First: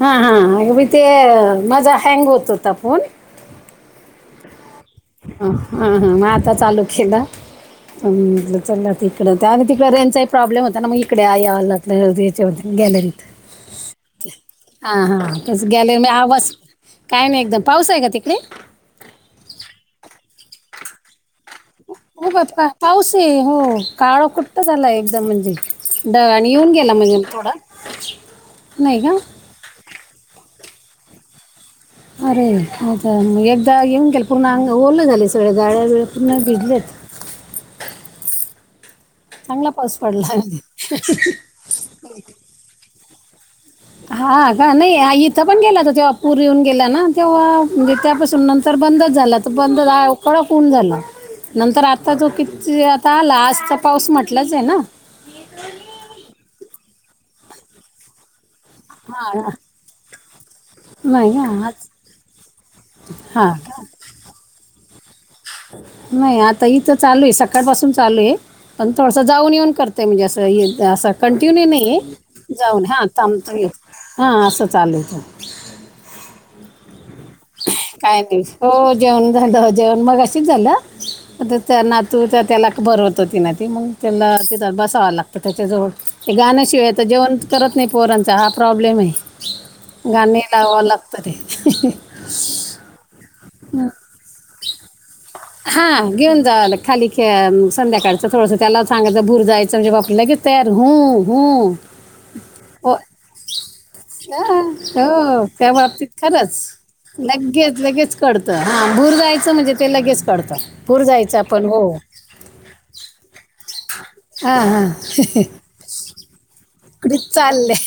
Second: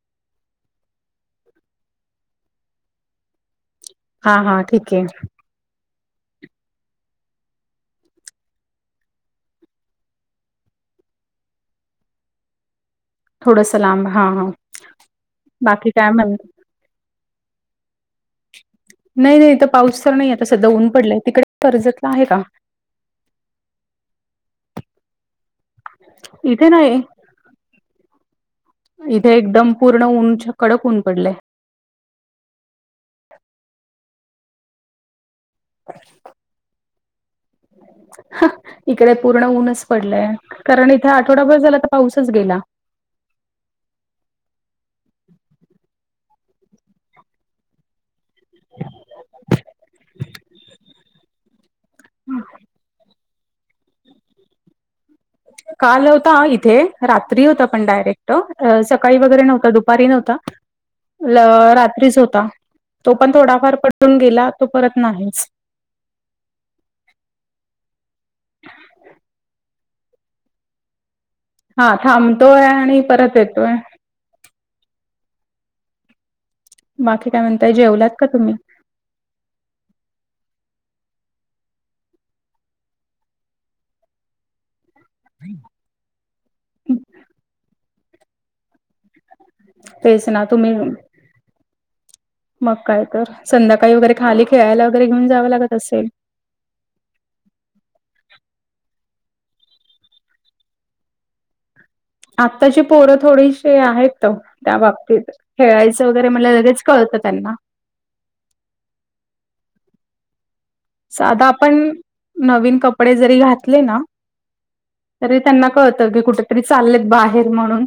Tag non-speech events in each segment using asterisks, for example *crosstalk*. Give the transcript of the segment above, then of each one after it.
हां हां अगदी ते माझा हँग होत होता फोन हा, हा ठीक आहे. हा, हा म आता चालु केल. हम्म चलला तिकडं तर आणि तिकडं रेंजचा ही प्रॉब्लेम होता ना मग इकडे याव लागलं. याच्या वरती गॅलरी थोडंसं लांब हां, हां. हा, हा बाकी गॅलरीत काय म्हणता? आवाज काय नाही एकदम पाऊस आहे का तिकडे? नाही, नाही इथ पाऊस तर नाही आता सध्या ऊन पडलाय. तिकडे? कर्जतला आहे हो का? बाप्पा पाऊस आहे हो काळ कुट्ट झालाय एकदम म्हणजे. *unintelligible* इथे येऊन गेला नाही. म्हणजे थोडा नाही ग. इथे एकदम पूर्ण उऊंच कडक ऊन पडलेय. अरे आता मग एकदा येऊन गेलं पूर्ण अंग ओलं झाले सगळ्या गाळ्या बळ्या पूर्ण भिजलेत. इकडे पूर्ण चांगला ऊनच पाऊस पडलंय पडला कारण इथे आठवडाभर झाल आता पाऊसच गेला. हा का नाही इथं पण गेला त तेव्हा पूर येऊन गेला ना तेव्हा म्हणजे त्या पासून नंतर बंदच झाला तो बंद आ कडक ऊन झाल. नंतर आता तो कितीती आता आला आजचा पाऊस म्हटलाच आहेना? काल होता इथे रात्री होता पण डायरेक्ट. सकाळी वगैरे हा नव्हता, दुपारी नव्हता, नाही का आज रात्रीच होता तो पण हा थोडाफार का? पडुन गेला तो परत नाहीच. नाही आता इथ चालू आहे सकाळ पाासून चालू आहे. पण थोडसं जाऊन, येऊन करते मी अस कंटिन्यू नाही हां, आहे थांबतोय जाऊन, आणि परत जाऊन येऊ येतोय. असं चालत. बाकी काय म्हणताय जेवलात काय का नाय तुम्ही? हो जेवण झाल, जेवण मगाशीच झालं. आता त्या नातुला त्याला भरवत होतीन ती मग त्याला बसता तो आला जवळ गाण्याशिवाय तर जेवण करत नाही पोरांचा हा प्रॉब्लेम आहे. तेच गाणे ना लावा तुम्ही लागतात हे. मग काय तर संध्याकाळी वगैरे खाली खेळायला वगैरे घेऊन जाव लागत असेल? हां घेऊन जावारे खाली खेळायला संध्याकाळच थोडस त्याला सांगायचं भूर जायच म्हणजे लगेच तयार हम्म, हम्म. आत्ताची पोरं थोडीशी आहेत त हां, त्या बाबतीत हो त्या खेळायचं बाबतीत वगैरे *inaudible* खरंच लगेच. कळतं त्यांना लगेच लगेच कळतं हा भूर जायचं म्हणजे ते लगेच कळतं. भूर जायचं साध आपण हो नवीन कपडे जरी घातले ना हा हा तरी इकडे त्यांना *inaudible* कुठ तरी चाललेत बाहेर चालले म्हणून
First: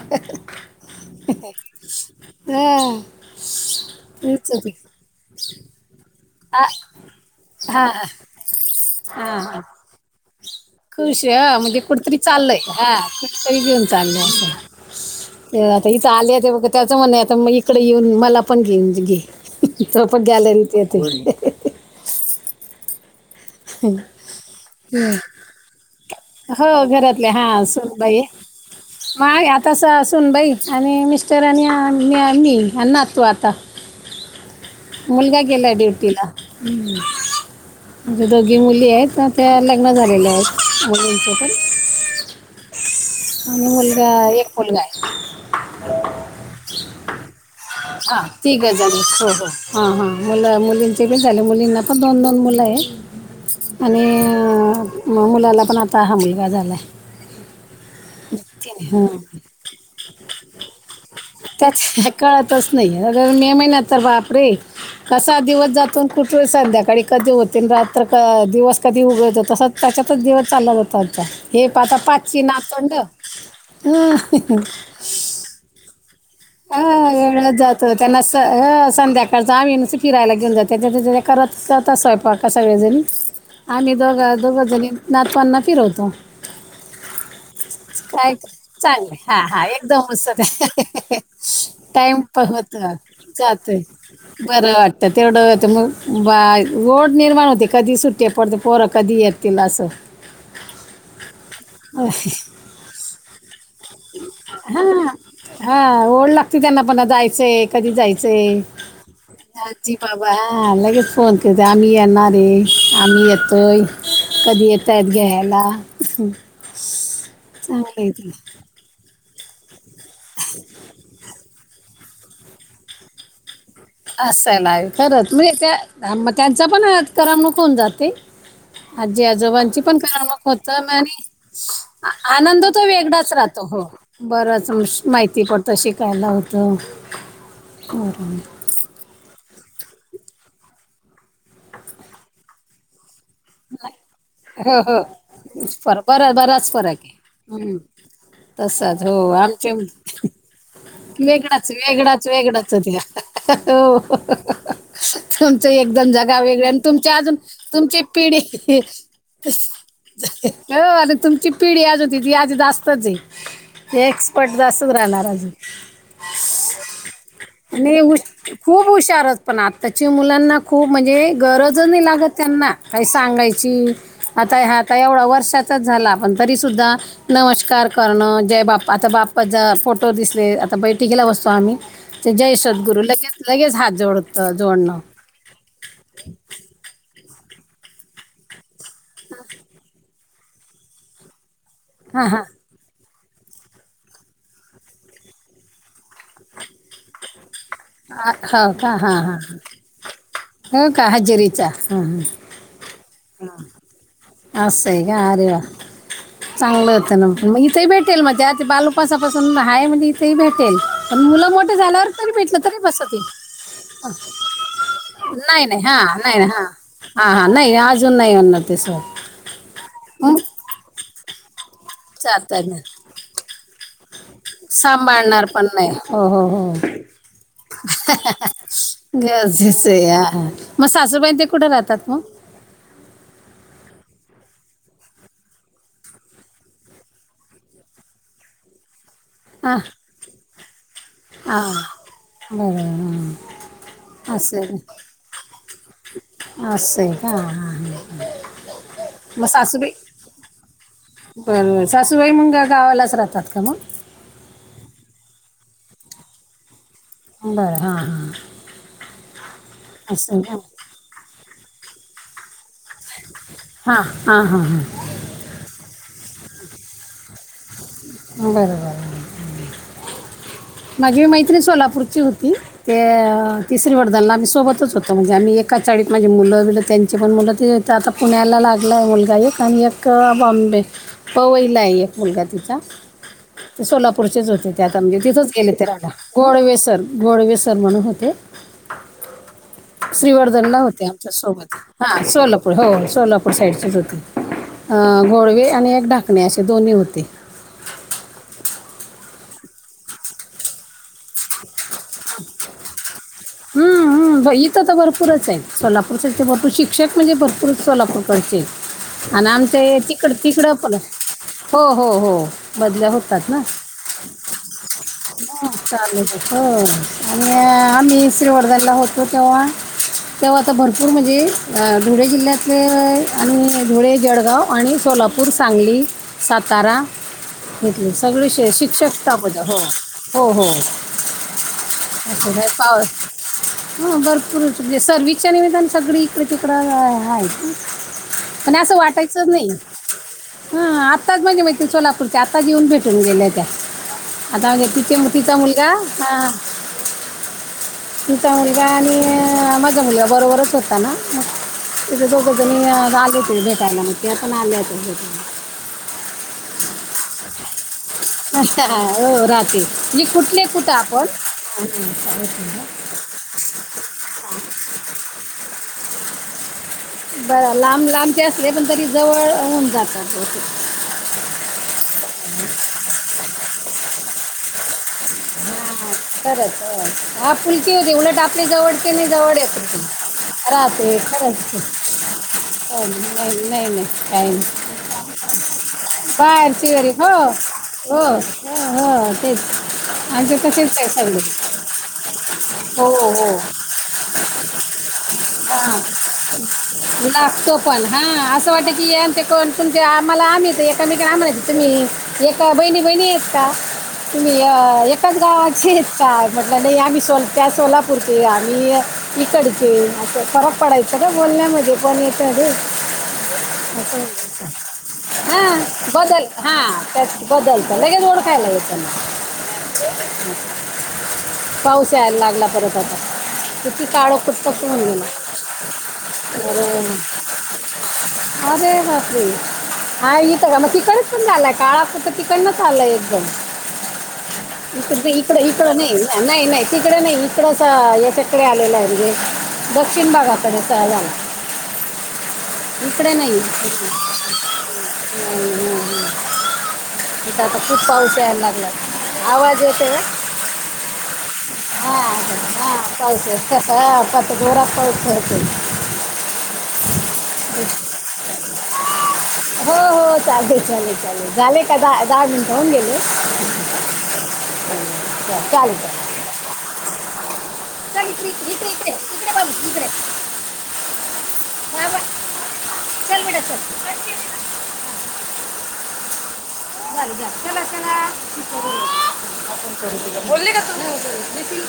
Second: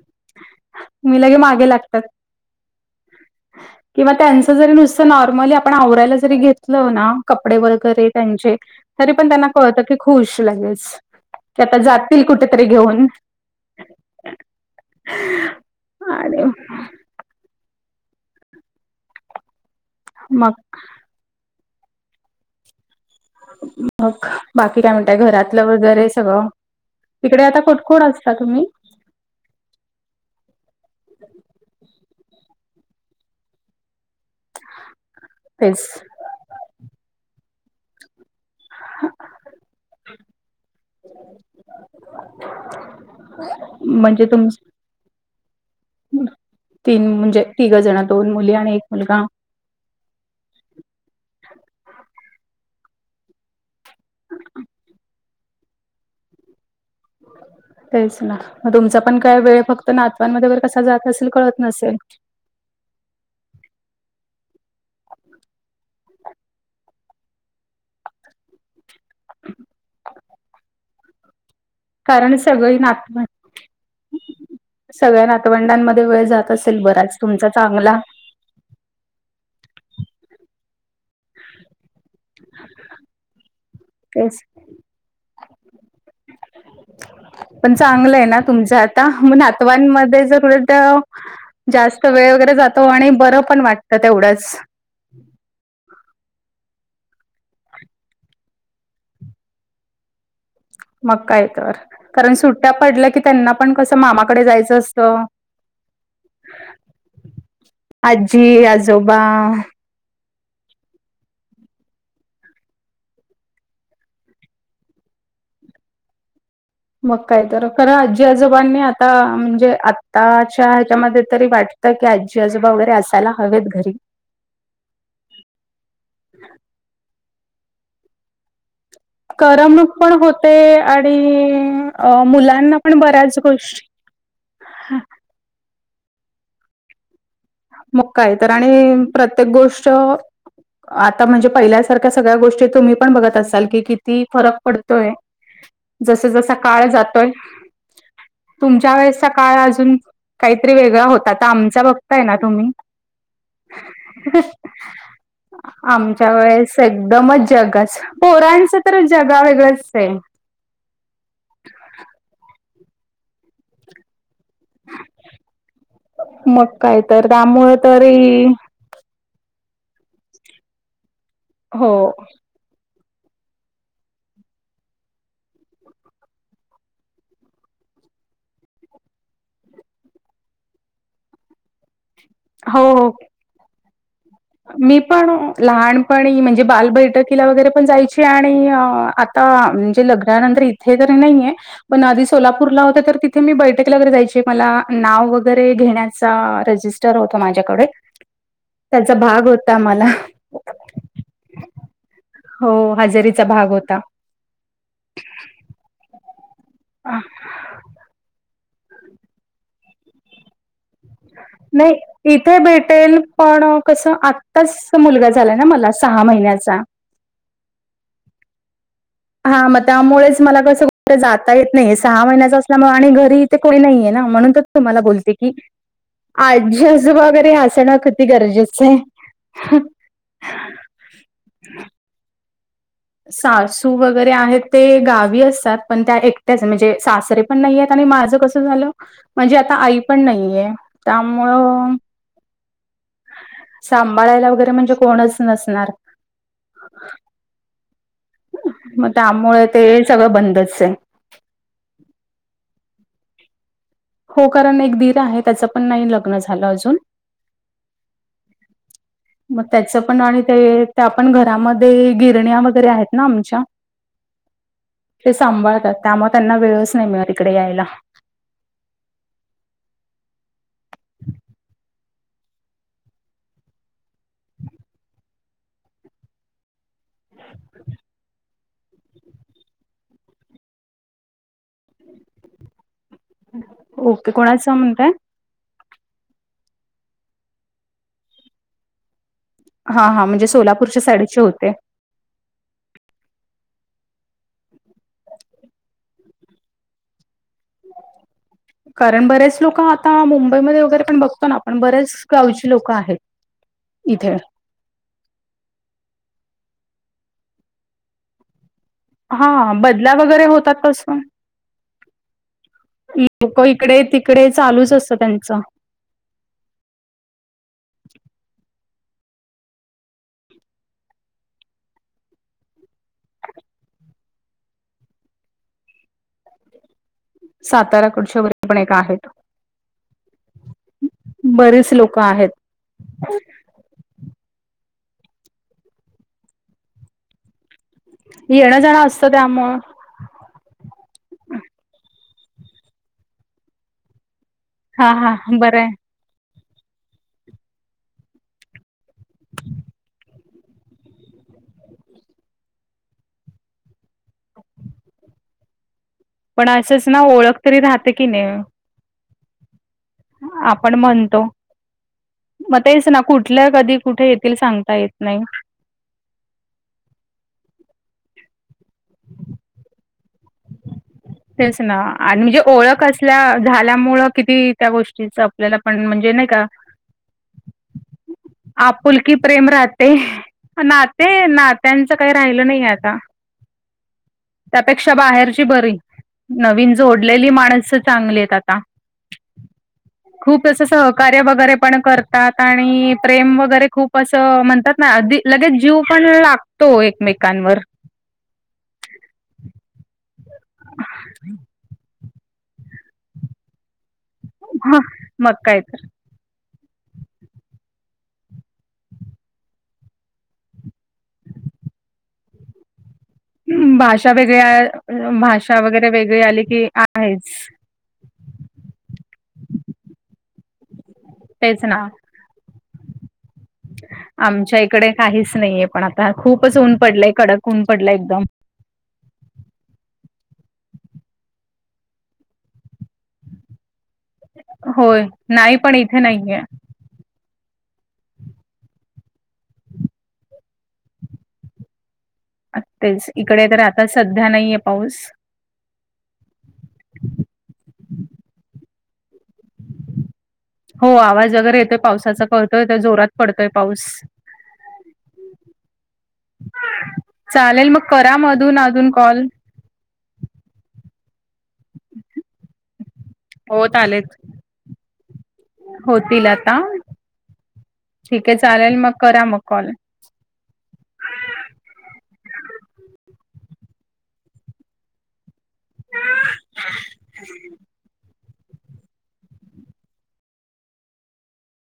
*inaudible* हा नॉर्मली आपण आवरायला जरी *inaudible* कपडे हा वगैरे त्यांचे तरी पण त्यांना हा कळत की खुश लगेच खुश आहे की आता म्हणजे कुठतरी जातील चाललय कुठेतरी हा घेऊन कुठतरी घेऊन चाललय अस. आता इथ आले आणि *unintelligible* आता मग *unintelligible* येऊन मला पण घेऊ घे त पण मग गॅलरीत येते. मग बाकी काय म्हणतय घरातलं वगैरे हो घरातले आता हा कठकोड सुनबाई असता आहे. तुम्ही? *unintelligible* मुलगा केला तेच ड्युटीला. *inaudible* दोघी मुली आहेत त्या लग्न झालेल्या आहेत. मुलगा म्हणजे तुम एक मुलगा आहे. तीन म्हणजे तिघं जण दोन मुली आणि एक मुलगा हा हां मुलं मुलींचे बी झाले मुलींना पण दोन दोन मुलं आहे. आणि म मुलाला पण आता हा मुलगा झालाय. तेच ना मग तुमचा पण काय वेळ फक्त नातवांमध्येर कसा जात असेल कळत नसेल. तच नाही अगर मे महिन्यात तर वापरे कसा दिवस जात कुठे संध्याकाळी कधी होतील रात्र दिवस कधी उघडत तसं त्याच्यातच दिवस चालला जातं आता हे पाता कारण पाचची सगळी नाथंड नातवं ह. सगळ्या नातवंडांमध्ये वेळ जात असेल बराच तुमचा चांगला संध्याकाळचा आम्ही फिरायला घेऊन जात त्याच्या करत जात स्वयंपा क स वळेजण आम्ही दोघा तेच दोघ जणी नातपांना फिरवतो. पण चांगलं आहे काय ना का तुमचं आता चांगलं मग हा हा नातवांमध्ये एकदमस्तत जर उलट आहे. जास्त टाइम वेळ *inaudible* वगैरे जातो आणि बरं पण जातय वाटतं तेवढंच बरं वाटत. तेवढंग बा रोड निर्माण होते कधी सुट्टे पडते पोरं कधी येतील असं. मकायऐतवर कारण सुट्ट्या पडल्या की त्यांना पण कसं मामाकडे जायचं असतं. हा ओढ लागते त्यांना पण जायचंय कधी जायचंय. आजी आजोबा ी बाबालागेच फोन करते आम्ही येणार रे आम्ही येतोय. कधी येतय घ्यायला. मग कायत चांगलं आहे खरंजी ते. आजोबांनी आता म्हणजे आत्ताच्या ह्याच्यामध्ये तरी वाट. की आजी आजोबा वैरे असायला हवेत घरी असंल आहे खरं म त्या त्यांचा पण करामणकऊन जाते. आजी आजोबांची पण कमक होत आणि अ आनंद मुलांना तरो पण वेगळाच बऱ्याच राहतो हो. गोष्टी बरच माहिती पडत शिकायला होतं. मुक्का य बरं. तर आणि प्रत्येक गोष्ट आता म्हणजे पहिल्यासारख्या सगळ्या गोष्टी तुम्ही पण बघत असा. कि फरक हो पडतोय हो फर जस बरा जसा बराच काळ फरक आहे जातोय. हम्म. तुमच्या तसाच वेळेचा हो काळ आमचे अजून काहीतरी वेगळा होताता वेगळाच आमचा बघत. त वेगळाच आ. वेगळाच होत्या हो तुमचं एकदम जगाव वेगळं आणि तुमची अजून जगच तुमची पिढी पोरांचं तर जगा वेगळंच आहे. अ आणि तुमची पिढी आज होती ती आज जास्तच आहे एक्सपर्ट जा असत राहणार अजून मग काही तर त्यामुळेळ आणि तर हुश- खूप हुशारच पण आत्ताची मुलांना खूप म्हणजे गरज हो नाही लागत त्यांना काही सांगायची आता ह आता एवढा वर्षाचाच झाला पण तरी सुद्धा नमस्कार करणं जय बाप् आता बाप्पाचा फोटो दिसले आता बैठ घेला बसतो आम्ही ते जय हो सद्गुरु हो लगेच लगेच हात जोडतं जोडणं मी पण लहानपणी म्हणजे बाल बैठकीला वगैरे पण जायचे आणि आता म्हणजे लग्नानंतर इथे तरी नाहीये पण आधी हां हां सोलापूरला होत तर थ मी बैठकला वगैरे जायची मला नाव वगैरे घेण्याचा रजिस्ट हो माझ्याकडे हा हो का त्याचा हां हां भाग होता मला हो का हजेरीचा ह ह हो हजेरीचा भाग होता अस आहे कार वा चांगलं येत अ, ना मग इथेही भेटेल माझ्या आ बालोकपासापासून आहे म्हणजे इथेही भेटेल मुलं मोठं झाल्यावर तरी भेटलं तरी वाटेल बसतील पण कसं आत्ताच मुलगा झालाय ना मला सहा महिन्याचा हा हा नाही अजून नाही अणार तेस हा मग त्यामुळेच मला कसं तर जाता येत नाही सहा महिन्याच चालतंय ना असल्यामुळे आणि घरी इथे कोणी नाहीये ना म्हणून तरच तुम्हाला बोलते सांभाळणार की पण नाही हो हो हो आजी आजू वगैरे असणं कती गरजेचं आहे गरजेचं हां हां मग सासूबाईं ते कुठं राहतात मग सासू वगैरे आहेत ते गावी असतात पण त्या एकट्याच म्हणजे सासरे पण नाही आणि माझं कसं झालं म्हणजे आता हां आई पण नाहीये त्यामुळं बरं सांभाळायला वगैरे म्हणजे कोणच नसणार असं का हा हा मग त्यामुळे ते सगळं बंदच आहे बरंबर सासूबाई मुंग गावालाच राहतात का मग हो कारण एक दिर आहे त्याचं पण नाही लग्न झालं अजून बरं हा हा मग त्याच पण आणि ते त्या पण घरामध्ये गिरण्या वगैरे आहेत ना आमच्या हा हा हा हा ते सांभाळतात त्यामुळे त्यांना वेळच नाही मिळत इकडे यायला बरोबर माझी मैत्रीणं सोलापूरची होती ते तिसरी वडदाला आम्ही सोबतच होतो म्हणजे आम्ही एका चाळीत माझे मुलं मुलं आता पुण्याला लाग ला मुलगा एक आणि एक बॉम्बे पवईला आहे एक मुलगा तिचा ते ओके सोलापूरचेच होते कोणाचं त्या आता म्हणताय? म्हणजे तिथच गेले ते राहायला गोडवेसर गोडवेसर म्हणून होते हा हा म्हणजे श्रीवर्धनला सोलापूरच्या होते आमच्या साईडचे होते. सोबत हा सोलापूर हो सोलापूर साईडचेच होते अ घोडवे आणि एक ढाकणे असे दोन्ही होते कारण बरेच लोक आता मुंबईमध्ये वगैरे पण बघतो ना पण बरेच गावची लोकं आहेत हम्म इथे हम्म बई तर भरपूरच आहेत सोलापूर ते भरपूर शिक्षक म्हणजे भरपूरच सोलापूरकडचे आणि हा आमच बदल्या तिकडं वगैरे तिकडं होतात पण तसं हो हो हो बदल्या होतात ना लोक इकडे तिकडे चालूच असतं त्यांचं चालू आणि मी श्रीवर्धनला होतो तेव्हा ते्हा आता भरपूर म्हणजे धुळे जिल्ह्यातले आणि धुळे जळगाव आणि सोलापूर नागपूर सांगली सातारा साताराकडचे सगळे वगैरे पण एक शिक्षक आहेत. स्टाफ हो हो हो बरीेच लोक आहेत *unintelligible* हा भरपूरच म्हणजे सर्विसच्या निमित्तानं सगळी इकडं तिकडं हा हाय. पण येणं असं जाणं असतं वाटायचंच नाही. त्यामुळं हा, आताच म्हणजे मैत्रीण सोलापूरच्या आताच येऊन भेटून गेल्या त्या आता हा घेती हा मोठीचा बरं मुलगा आहे. हा..... तिचा मुलगा आणि आ माझा मुलगा बरोबरच होता ना. दोघजनी आले होते भेटायला त्या पण आल्या होत्या भेटायला.... पण असंच ना ओळख तरी राहत की नाही.... अच्छा हो राहाते म्हणजे कुठले कुठे आपण..... मग तेच ना कुठल्या कधी कुठे येतील सांगता येत नाही. बर लांब लांबचे असले पण तरी जवळ होऊन जातात... तेच ना आणि म्हणजे ओळख असल्या झाल्यामुळ किती? त्या गोष्टीच आपल्याला पण म्हणजे नाही का खरंच होय. हा पुलकी होती उलट आपली आप.... जवळची नाही फुलकी जवळ प्रेम येत होती राहते. राहते नाते खरंच नात्यांचं काही राहिलं नाही हो, आता नाही नाही नाही काही नाही त्यापेक्षा..... पेक्षा बाहेरची बरी..... नवीन बाहेरची घरी हो जोडलेली माणस हो चांगली आहेत आता..... हो हो तेच आमचे खूप असं तसेच आहे सहकार्य सगळे वगैरे..... पण करतात हो आणि हो प्रेम वगैरे खूप असं म्हणतात अगदी.... लगेच जीव हां पण लागतो लागतो एकमेकांवर.... पण हा असं वाटतं की आमचे ते कोण तुमच्या आम्हाला आम्हीच एकामेक आम्हाला तुम्ही.... एका बहिणी बहिणी आहेत का तुम्ही ह अ एकाच मग काय गावाची..... तर काय म्हटलं नाही आम्ही सो त्या सोलापूरचे आम्ही इकडचे..... अ फरक पडायचं ना बोलण्या मध्ये पण इथ र.... भाषा वेगळ्या हा भाषा वगैरे वेगळी बदल आली हा की त्याच आहेच बदल..... लगेच गोड खायला. तेच ना पाऊस यायला लागला परत आता काळं कुठं.... आमच्या इकडे काहीच नाहीये पण आता खूपच ऊन पडलंय कडक ऊन पडलाय एकदम.... अे बाप्री.... हा इथं का मग तिकडच पण झालाय काळा फक्त तिकडन झालाय एकदम..... होय इक इकड नाही इकड पण इथे नाहीये नाही नाही.... तिकडे नाही इकडच याच्याकडे आलेलं आहेे.... दक्षिण भागाकडे सगळा झाला..... तेच इकडे नाही...... तर आता सध्या नाहीये पाऊस हम हम्म इथ आता खूप पाऊस यायला लागला आवाज येतोय होय..... हो आवाज अगर येतोय पावसाचा कळतोय तर जोरात पाऊस पडतोय आहे पाऊस..... हा पात जोरात पाऊस पडतोय. चालेल मग करा म अधून मधून कॉल.... हो हो चालेल चालेल चालेल झाले का दहा दहा मिनटं होऊन गेले.... होत आलेच.... चालेल चालेल होतील आता ठीक आहे चालेल मग करा मग कॉल.... *unintelligible* आ सल विटा.... नाहील ना बोल का तू.....